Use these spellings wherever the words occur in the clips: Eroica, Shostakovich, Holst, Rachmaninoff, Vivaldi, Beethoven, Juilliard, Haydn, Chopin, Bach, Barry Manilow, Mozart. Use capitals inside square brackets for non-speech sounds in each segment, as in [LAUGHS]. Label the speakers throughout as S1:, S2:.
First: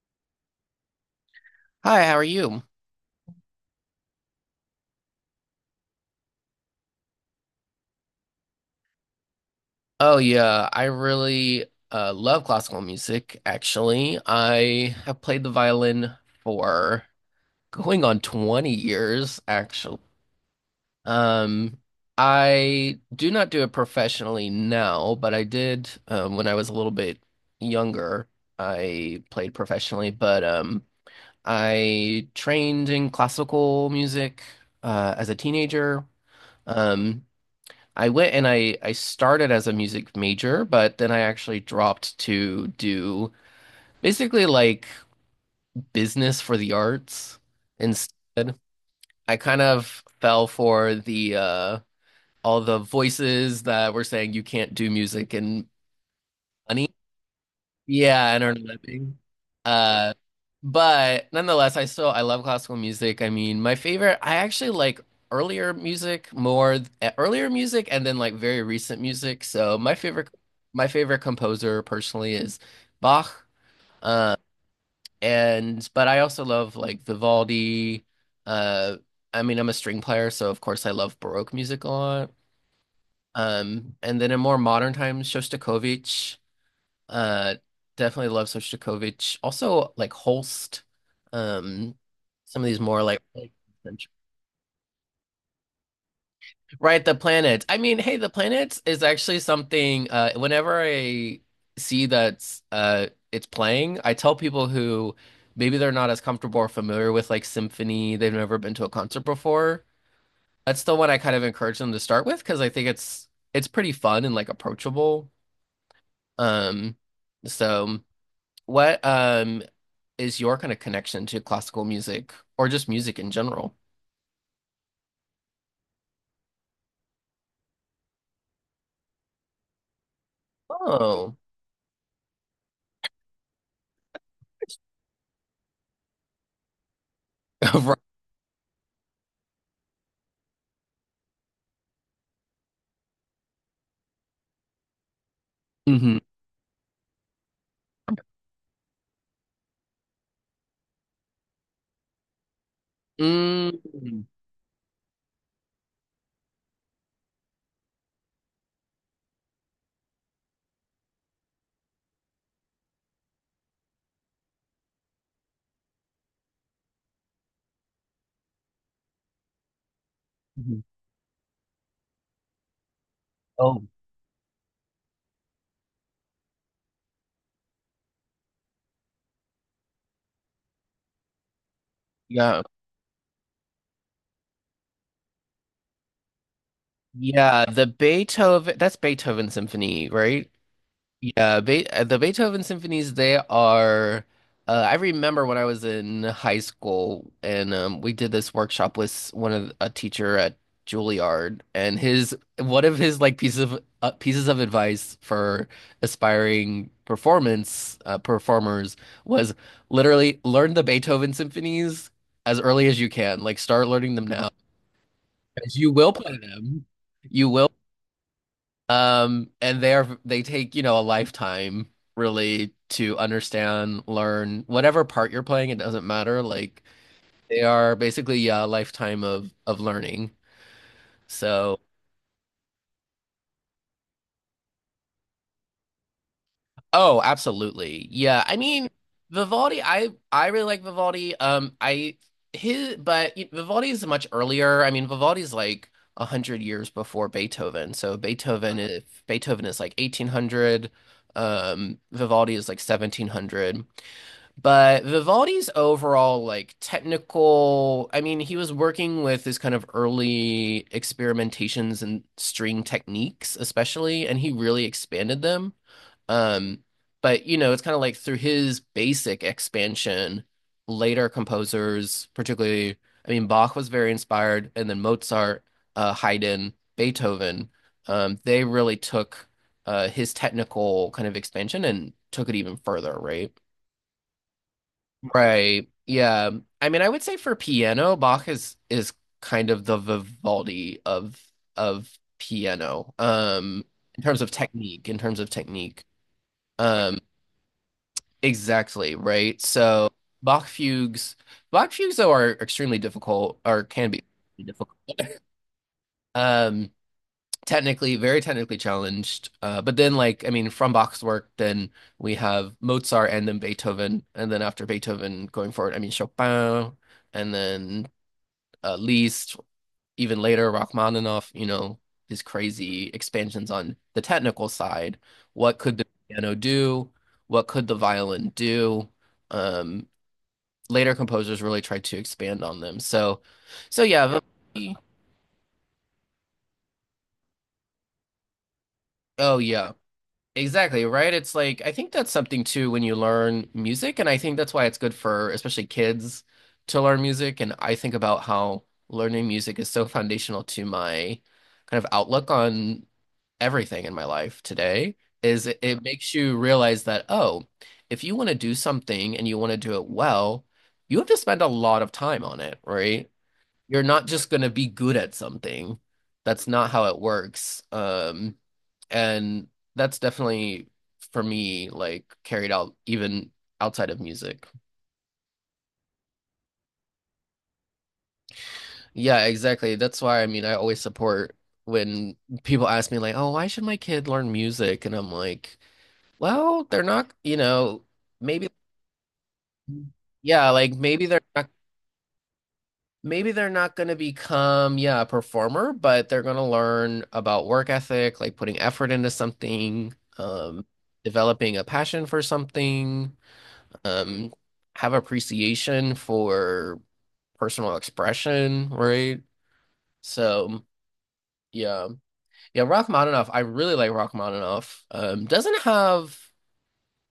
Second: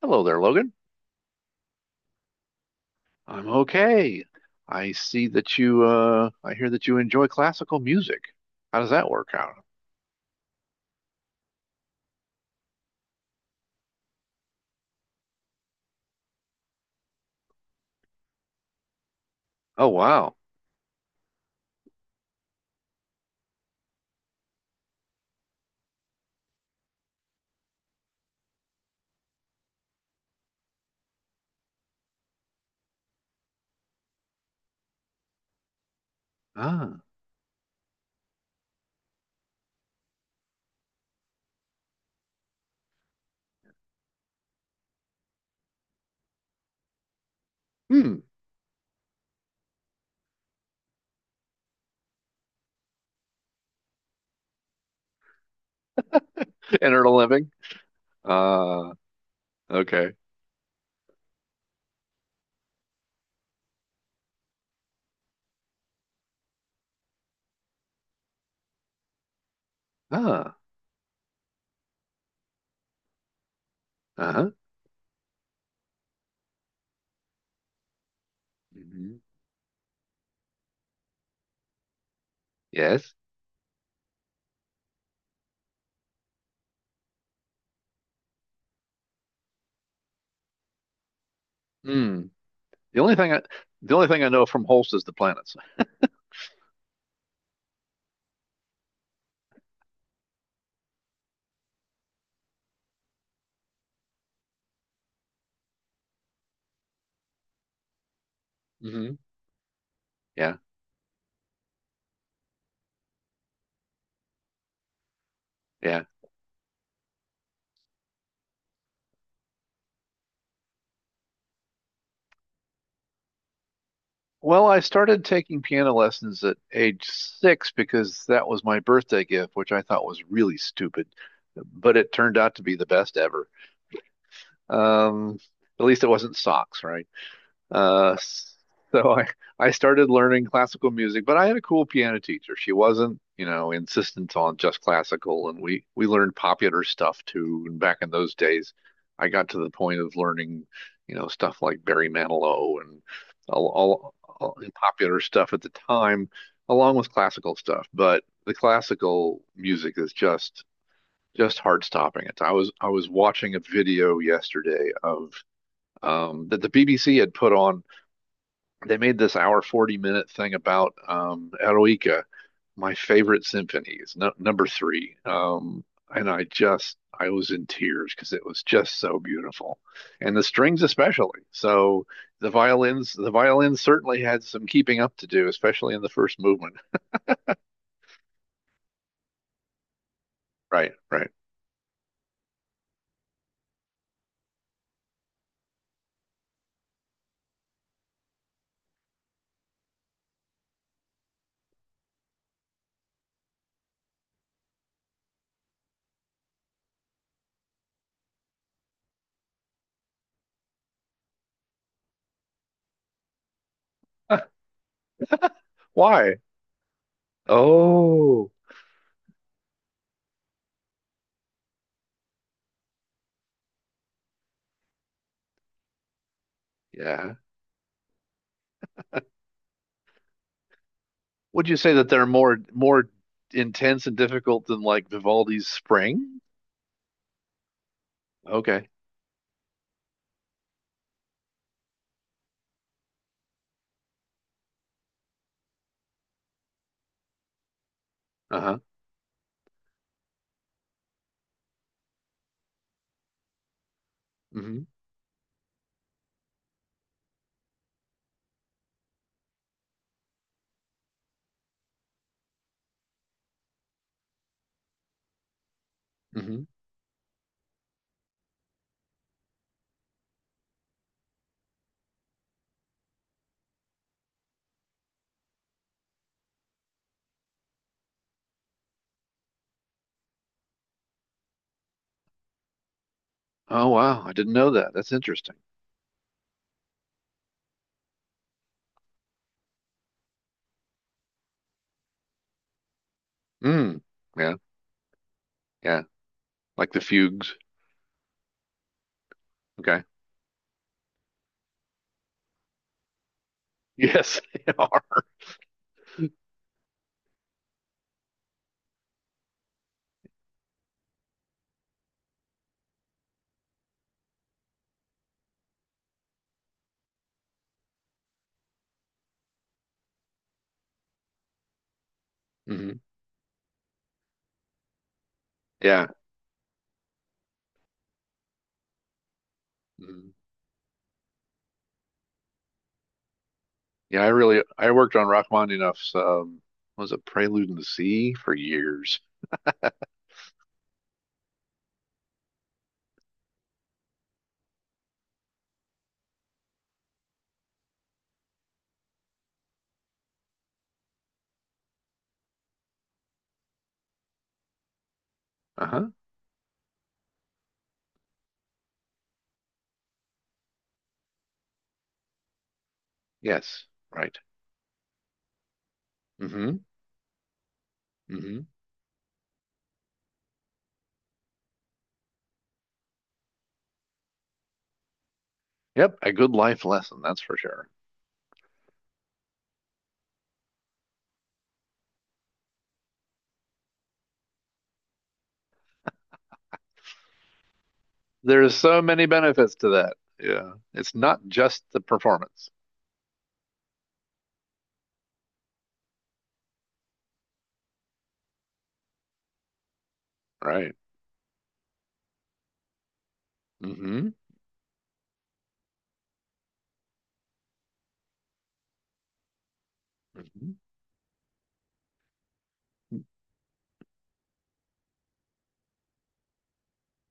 S1: Hello there, Logan.
S2: Hi, how are you?
S1: I'm okay. I hear that you enjoy classical music. How does that work out?
S2: Oh yeah, I really love classical music, actually. I have played the violin for going on 20 years,
S1: Oh
S2: actually.
S1: wow.
S2: Um, I do not do it professionally now, but I did when I was a little bit younger. I played professionally, but I trained in classical music as a teenager.
S1: Ah.
S2: Um, I went and I started as a music major, but then I actually dropped to do basically like business for the arts
S1: Hmm.
S2: instead. I kind of fell for the all the voices that were saying you can't do music and
S1: [LAUGHS]
S2: money.
S1: And earn a living?
S2: Yeah, and don't know.
S1: Uh okay.
S2: Uh, but nonetheless, I still I love classical music. I mean, my favorite, I actually like earlier music more, earlier music, and then like very recent music. So
S1: Ah.
S2: my favorite composer personally is Bach. Uh,
S1: Uh-huh.
S2: and but I also love like Vivaldi. Uh,
S1: Hmm.
S2: I mean, I'm a string player, so of course I love Baroque music a lot.
S1: Yes.
S2: And then in more modern times, Shostakovich. Uh, Definitely love Sostakovich. Also, like Holst. Um,
S1: Hmm.
S2: some of these
S1: The
S2: more
S1: only
S2: like
S1: thing I the only thing I know from Holst is the planets.
S2: right, the planets. I mean, hey, the planets is actually something. Whenever I see that's it's playing, I tell people who maybe they're not as comfortable or familiar with like symphony, they've never been to a
S1: Hmm.
S2: concert before.
S1: Yeah.
S2: That's the one I kind of encourage them to start with because I think it's pretty fun and like approachable.
S1: Yeah.
S2: Um, so. What Is your kind of connection to classical music or just music in general?
S1: Well, I started taking piano lessons at age 6 because that was my birthday gift, which I thought was really stupid,
S2: Oh,
S1: but it turned out to be the best ever. Um, at least it wasn't socks, right?
S2: [LAUGHS] right.
S1: Uh, so [LAUGHS] I started learning classical music, but I had a cool piano teacher. She wasn't, insistent on just classical, and we
S2: Hmm.
S1: learned popular stuff too. And back in those days, I got to the point of learning, stuff like Barry Manilow and all,
S2: Mm.
S1: all, all the popular stuff at the time, along with classical stuff. But the classical music is just heart stopping. It's I was watching a video yesterday of that the BBC had put on. They made this hour 40-minute thing
S2: Mhm.
S1: about Eroica, my favorite
S2: Oh,
S1: symphonies, no, number three. And I was in tears because it was just so beautiful. And the strings, especially. So the
S2: yeah.
S1: violins, the violins certainly had some keeping up to do, especially in the first movement.
S2: Yeah, the Beethoven, that's Beethoven Symphony, right?
S1: Right, right.
S2: Yeah, Be the Beethoven symphonies, they are I remember when I was in high school and we did this workshop with one of a teacher at Juilliard and his one of his like pieces of advice for aspiring performance performers was literally learn the Beethoven symphonies as early as you can. Like start learning them now, now
S1: [LAUGHS]
S2: 'cause you will play
S1: Why?
S2: them. You will
S1: Oh,
S2: and they take, you know, a lifetime really to understand, learn whatever part you're playing, it doesn't matter. Like
S1: yeah.
S2: they are basically yeah, a lifetime of learning.
S1: Would you
S2: So,
S1: say that they're more intense and difficult than like Vivaldi's Spring?
S2: oh, absolutely. Yeah. I
S1: Okay.
S2: mean, Vivaldi, I really like Vivaldi. I his but Vivaldi is much earlier. I mean, Vivaldi's like a hundred years before Beethoven. So
S1: Uh-huh.
S2: Beethoven is like 1800. Vivaldi is like 1700.
S1: Mm-hmm.
S2: But Vivaldi's overall, like technical, I mean, he was working with his kind of early experimentations and string techniques, especially, and he really expanded them.
S1: Hmm.
S2: Um, but you know, it's kind of like through his basic expansion, later composers, particularly, I mean, Bach was very inspired, and then Mozart, Haydn, Beethoven, they really took his technical kind of expansion and took it even further, right?
S1: Oh wow, I didn't know that. That's interesting.
S2: Right. Yeah. I mean, I would say for piano, Bach is kind of the Vivaldi of piano.
S1: Mm.
S2: In terms of
S1: Yeah,
S2: technique, in terms of
S1: yeah.
S2: technique.
S1: Like the
S2: Um,
S1: fugues.
S2: exactly, right?
S1: Okay.
S2: So Bach fugues, Bach fugues though are extremely difficult or can be
S1: Yes, [LAUGHS] they
S2: difficult.
S1: are.
S2: Um, Technically, very technically challenged. But then like, I mean, from Bach's work, then we have Mozart and then Beethoven, and then after Beethoven going forward, I mean Chopin and then at least even later Rachmaninoff, you know, his
S1: Hmm.
S2: crazy expansions on the technical side. What could the
S1: Yeah.
S2: piano do? What could the violin do? Um,
S1: Mhm.
S2: Later composers really tried to expand on them. So, so
S1: Yeah,
S2: yeah.
S1: I
S2: Vivaldi-
S1: worked on Rachmaninoff's was it Prelude in the Sea for years.
S2: Oh yeah, exactly, right? It's like I think that's something too when you learn music, and I think that's why it's good for especially kids to learn music. And I think about how learning music is so foundational to my kind of outlook on everything in my life today is it
S1: Uh-huh.
S2: makes you realize that, oh, if you want to do something and you want to do it well, you have to spend a lot of time on it, right?
S1: Yes,
S2: You're not
S1: right.
S2: just going to be good at something. That's
S1: Hmm.
S2: not how it works.
S1: Hmm.
S2: And that's definitely for me, like carried out even outside of music.
S1: Yep, a good life lesson, that's for sure.
S2: Yeah, exactly. That's why I mean, I always support when people ask me like, "Oh, why should my kid learn music?" And I'm like, well, they're not, you know, maybe
S1: There's so many benefits to that.
S2: yeah,
S1: Yeah.
S2: like
S1: It's not just the performance.
S2: maybe they're not going to become yeah, a performer, but they're going to learn about work ethic, like putting effort into something,
S1: Right.
S2: developing a passion for something,
S1: Hmm.
S2: um, have appreciation for personal expression, right?
S1: Hmm.
S2: So, yeah. Yeah, Rachmaninoff, I really like Rachmaninoff. Doesn't have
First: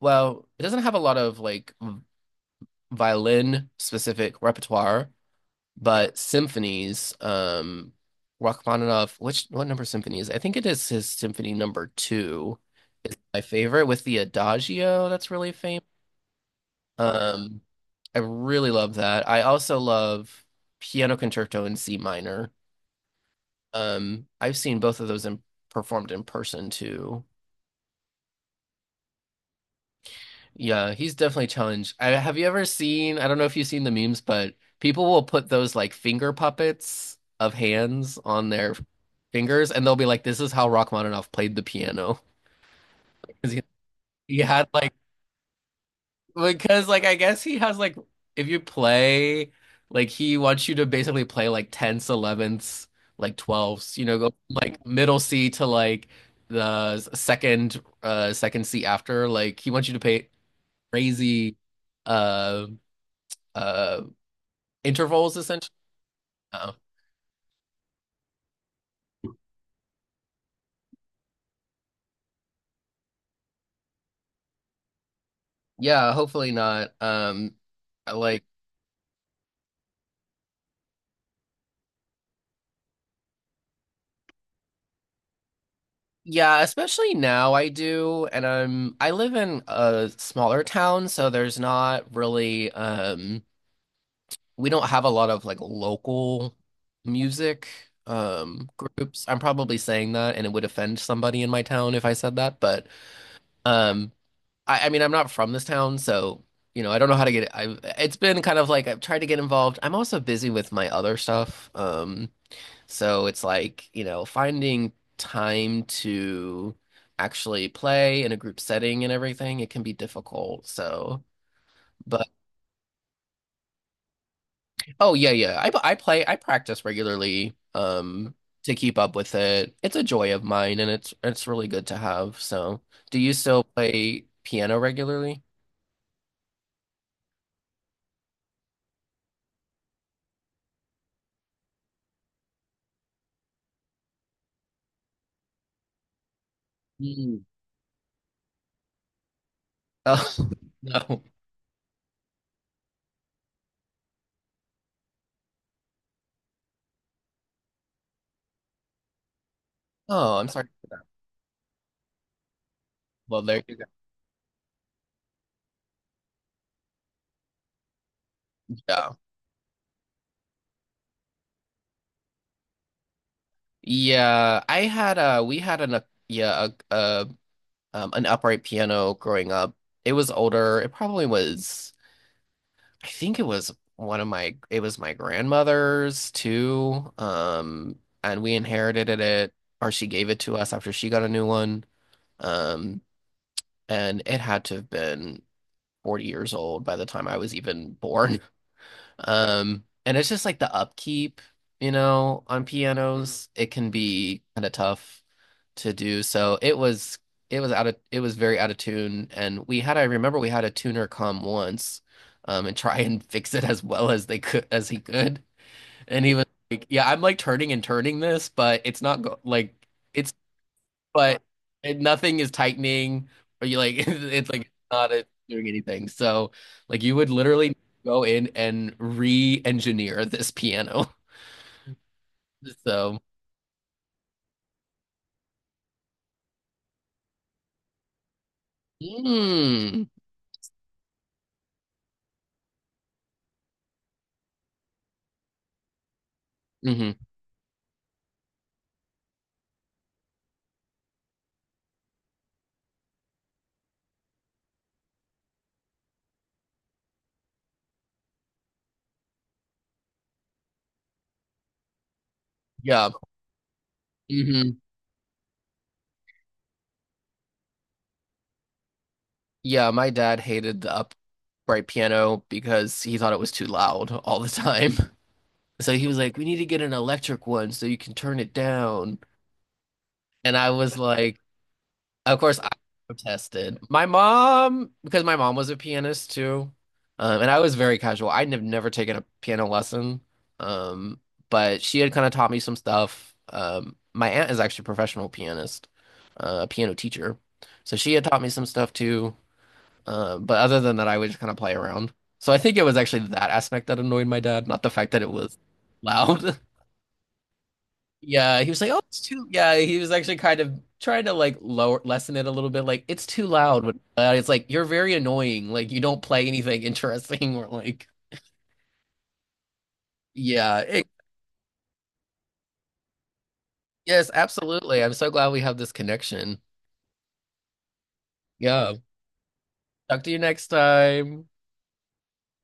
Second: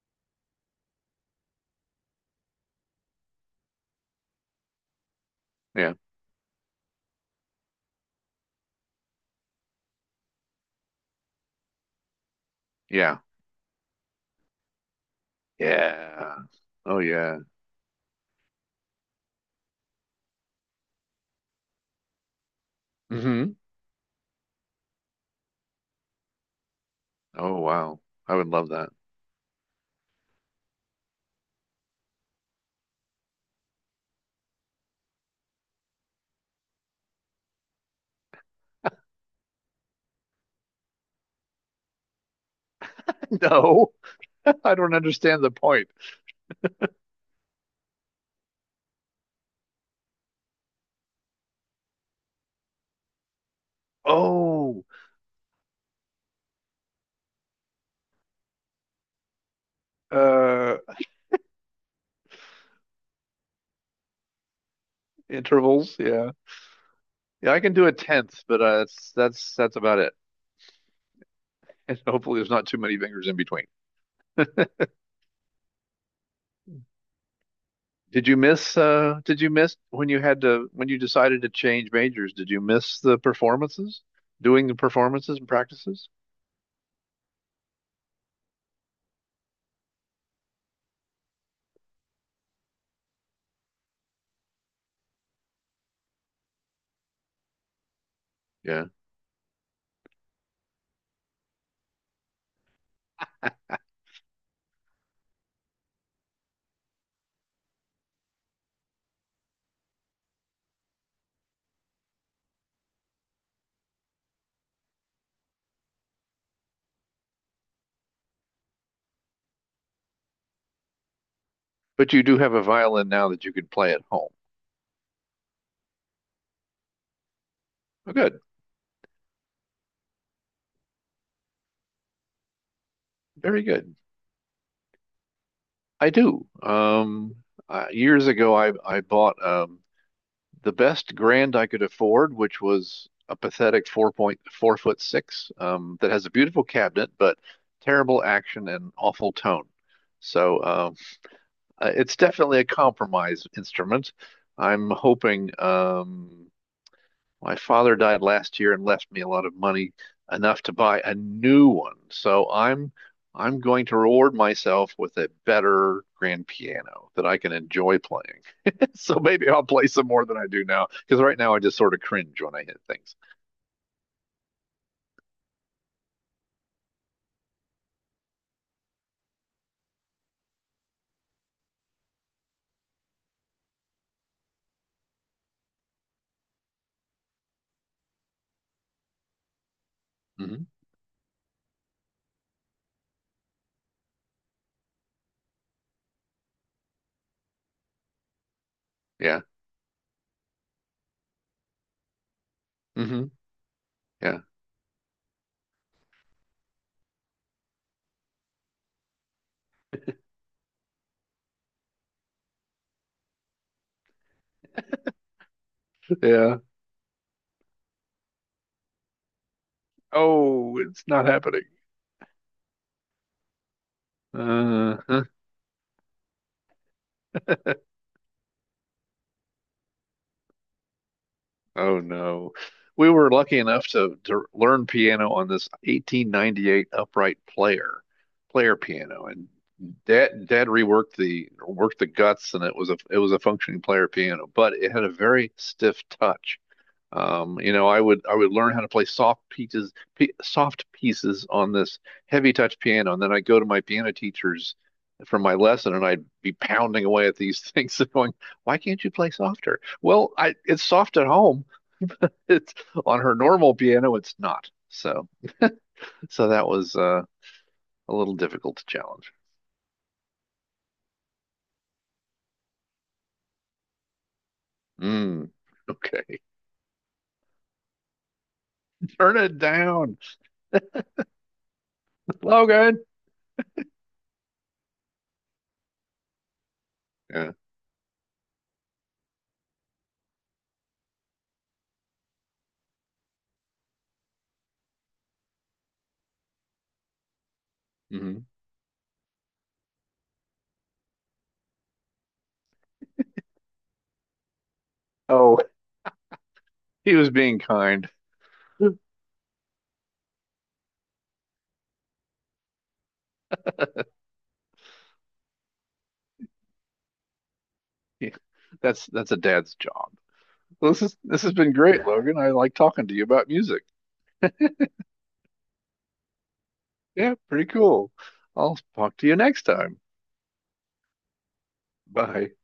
S2: well, it doesn't have a lot of like violin specific repertoire,
S1: Yeah.
S2: but symphonies, Rachmaninoff, which what number symphony is it? I think it is his symphony number two is
S1: Yeah.
S2: my favorite with the Adagio that's really famous.
S1: Yeah. Oh yeah.
S2: Um, I really love that. I also love Piano Concerto in C minor.
S1: Mm-hmm.
S2: I've seen both of those in, performed in person too.
S1: Oh, wow. I would love that.
S2: Yeah, he's definitely challenged. I, have you ever seen, I don't know if you've seen the memes, but people will put those like finger puppets of hands on their fingers and they'll be like, this is how Rachmaninoff played the piano. [LAUGHS]
S1: [LAUGHS]
S2: 'Cause
S1: No,
S2: he
S1: [LAUGHS]
S2: had
S1: I
S2: like,
S1: don't understand the point.
S2: because like, I guess he has like, if you play, like he wants you to basically play like tenths, elevenths, like twelfths, you know, go from,
S1: Oh,
S2: like middle C to like the second C after. Like he wants you to play
S1: uh,
S2: crazy. uh, uh Intervals essentially.
S1: intervals. Yeah,
S2: Oh.
S1: yeah. I can do a tenth, but that's about it. [LAUGHS] And hopefully, there's not too many fingers in between.
S2: Yeah, hopefully not. I
S1: Did you
S2: like
S1: miss? Did you miss when you had to when you decided to change majors? Did you miss doing the performances and practices?
S2: Yeah, especially now I do and I'm I live in a smaller town so there's not really we don't have a lot of like local music
S1: Yeah.
S2: groups. I'm probably saying that and it would offend somebody in my town if I said that, but um I mean I'm not from this town so you know, I don't know how to get it. I've, it's been kind of like I've tried to get involved. I'm also busy with my other stuff. So it's like, you know, finding time to actually play in a group setting and everything, it can be difficult. So,
S1: But you
S2: but
S1: do have a violin now that you could play at home.
S2: oh yeah, yeah. I practice regularly
S1: Oh, good,
S2: to keep up with it. It's a joy of mine and it's really good to have. So, do you still
S1: very good.
S2: play piano regularly?
S1: I do. Years ago, I bought the best grand I could afford, which was a pathetic four point four foot six that has a beautiful cabinet but
S2: Mm.
S1: terrible action and awful tone.
S2: Oh,
S1: So
S2: [LAUGHS]
S1: um,
S2: no.
S1: uh, it's definitely a compromise instrument. I'm hoping, my father died last year and left me a lot of money,
S2: Oh, I'm
S1: enough
S2: sorry.
S1: to buy a new one. So I'm
S2: Well,
S1: I'm
S2: there you go.
S1: going to reward myself with a better grand piano that I can enjoy playing. [LAUGHS]
S2: Yeah.
S1: So maybe I'll play some more than I do now, because right now I just sort of cringe when I hit things.
S2: Yeah, I had a we had an a yeah, a, an upright piano growing up. It was older. It probably was, I think it was it was my grandmother's too. And we inherited it, or she gave it to
S1: Hmm.
S2: us after she got a new one. Um, and it had to have been 40 years old by the time I was even born.
S1: Yeah.
S2: And it's just like the upkeep, you know, on Mhm.
S1: Hmm.
S2: pianos, it can
S1: Yeah.
S2: be kind of tough to do. So it was out of it was very out of tune, and we had I remember we had a tuner come once, and try [LAUGHS] and fix it as well as they could as he could, and he was
S1: Yeah.
S2: like, "Yeah, I'm like turning and turning this, but it's
S1: Oh, it's not
S2: but
S1: happening.
S2: it, nothing is tightening, or you like [LAUGHS] it's like not
S1: Uh, [LAUGHS]
S2: doing anything." So like you would literally go in and re-engineer this piano. [LAUGHS]
S1: Oh no. We
S2: So.
S1: were lucky enough to learn piano on this 1898 upright player piano. And
S2: Mm.
S1: dad reworked the worked the guts and it was a functioning player piano, but it had a very stiff touch.
S2: Hmm. Mm-hmm.
S1: I would learn how to play soft pieces on this heavy touch piano, and then I'd go to my piano teachers from my lesson, and I'd be pounding away at these [LAUGHS] things, and going, "Why can't you play softer?" Well, I it's soft at home, it's
S2: Yeah.
S1: on her normal piano, it's
S2: Mm-hmm.
S1: not. So, that was a little difficult to challenge.
S2: Yeah, my dad hated the upright piano because he thought it was too loud all the time. [LAUGHS]
S1: Mm,
S2: So he was
S1: okay,
S2: like, "We need to get an electric one so you can turn it down."
S1: [LAUGHS] turn it down,
S2: And I was like, of course I
S1: Logan.
S2: protested. My mom, because my mom was a pianist too, and
S1: Yeah.
S2: I was very casual. I'd have never taken a piano lesson, um, but she had kind of taught me some stuff. My aunt is actually a professional pianist, a piano teacher, so she had
S1: Hmm.
S2: taught me some stuff too. But other than that, I would just kind of play around. So I think it was actually that aspect that annoyed my dad, not the fact that it was
S1: Oh,
S2: loud. [LAUGHS]
S1: he was being kind.
S2: Yeah, he was like, "Oh,
S1: [LAUGHS]
S2: it's too." Yeah, he was actually kind of trying to like lower lessen it a little bit. Like it's too loud. But it's like you're very annoying. Like you don't play anything interesting [LAUGHS] or like
S1: Yeah, that's a dad's job.
S2: yeah.
S1: Well,
S2: It,
S1: this has been great, Logan. I like talking to you about music.
S2: yes, absolutely. I'm so glad we have this connection.
S1: Yeah, pretty cool. I'll
S2: Yeah.
S1: talk to you next time.
S2: Talk to you next time.
S1: Bye.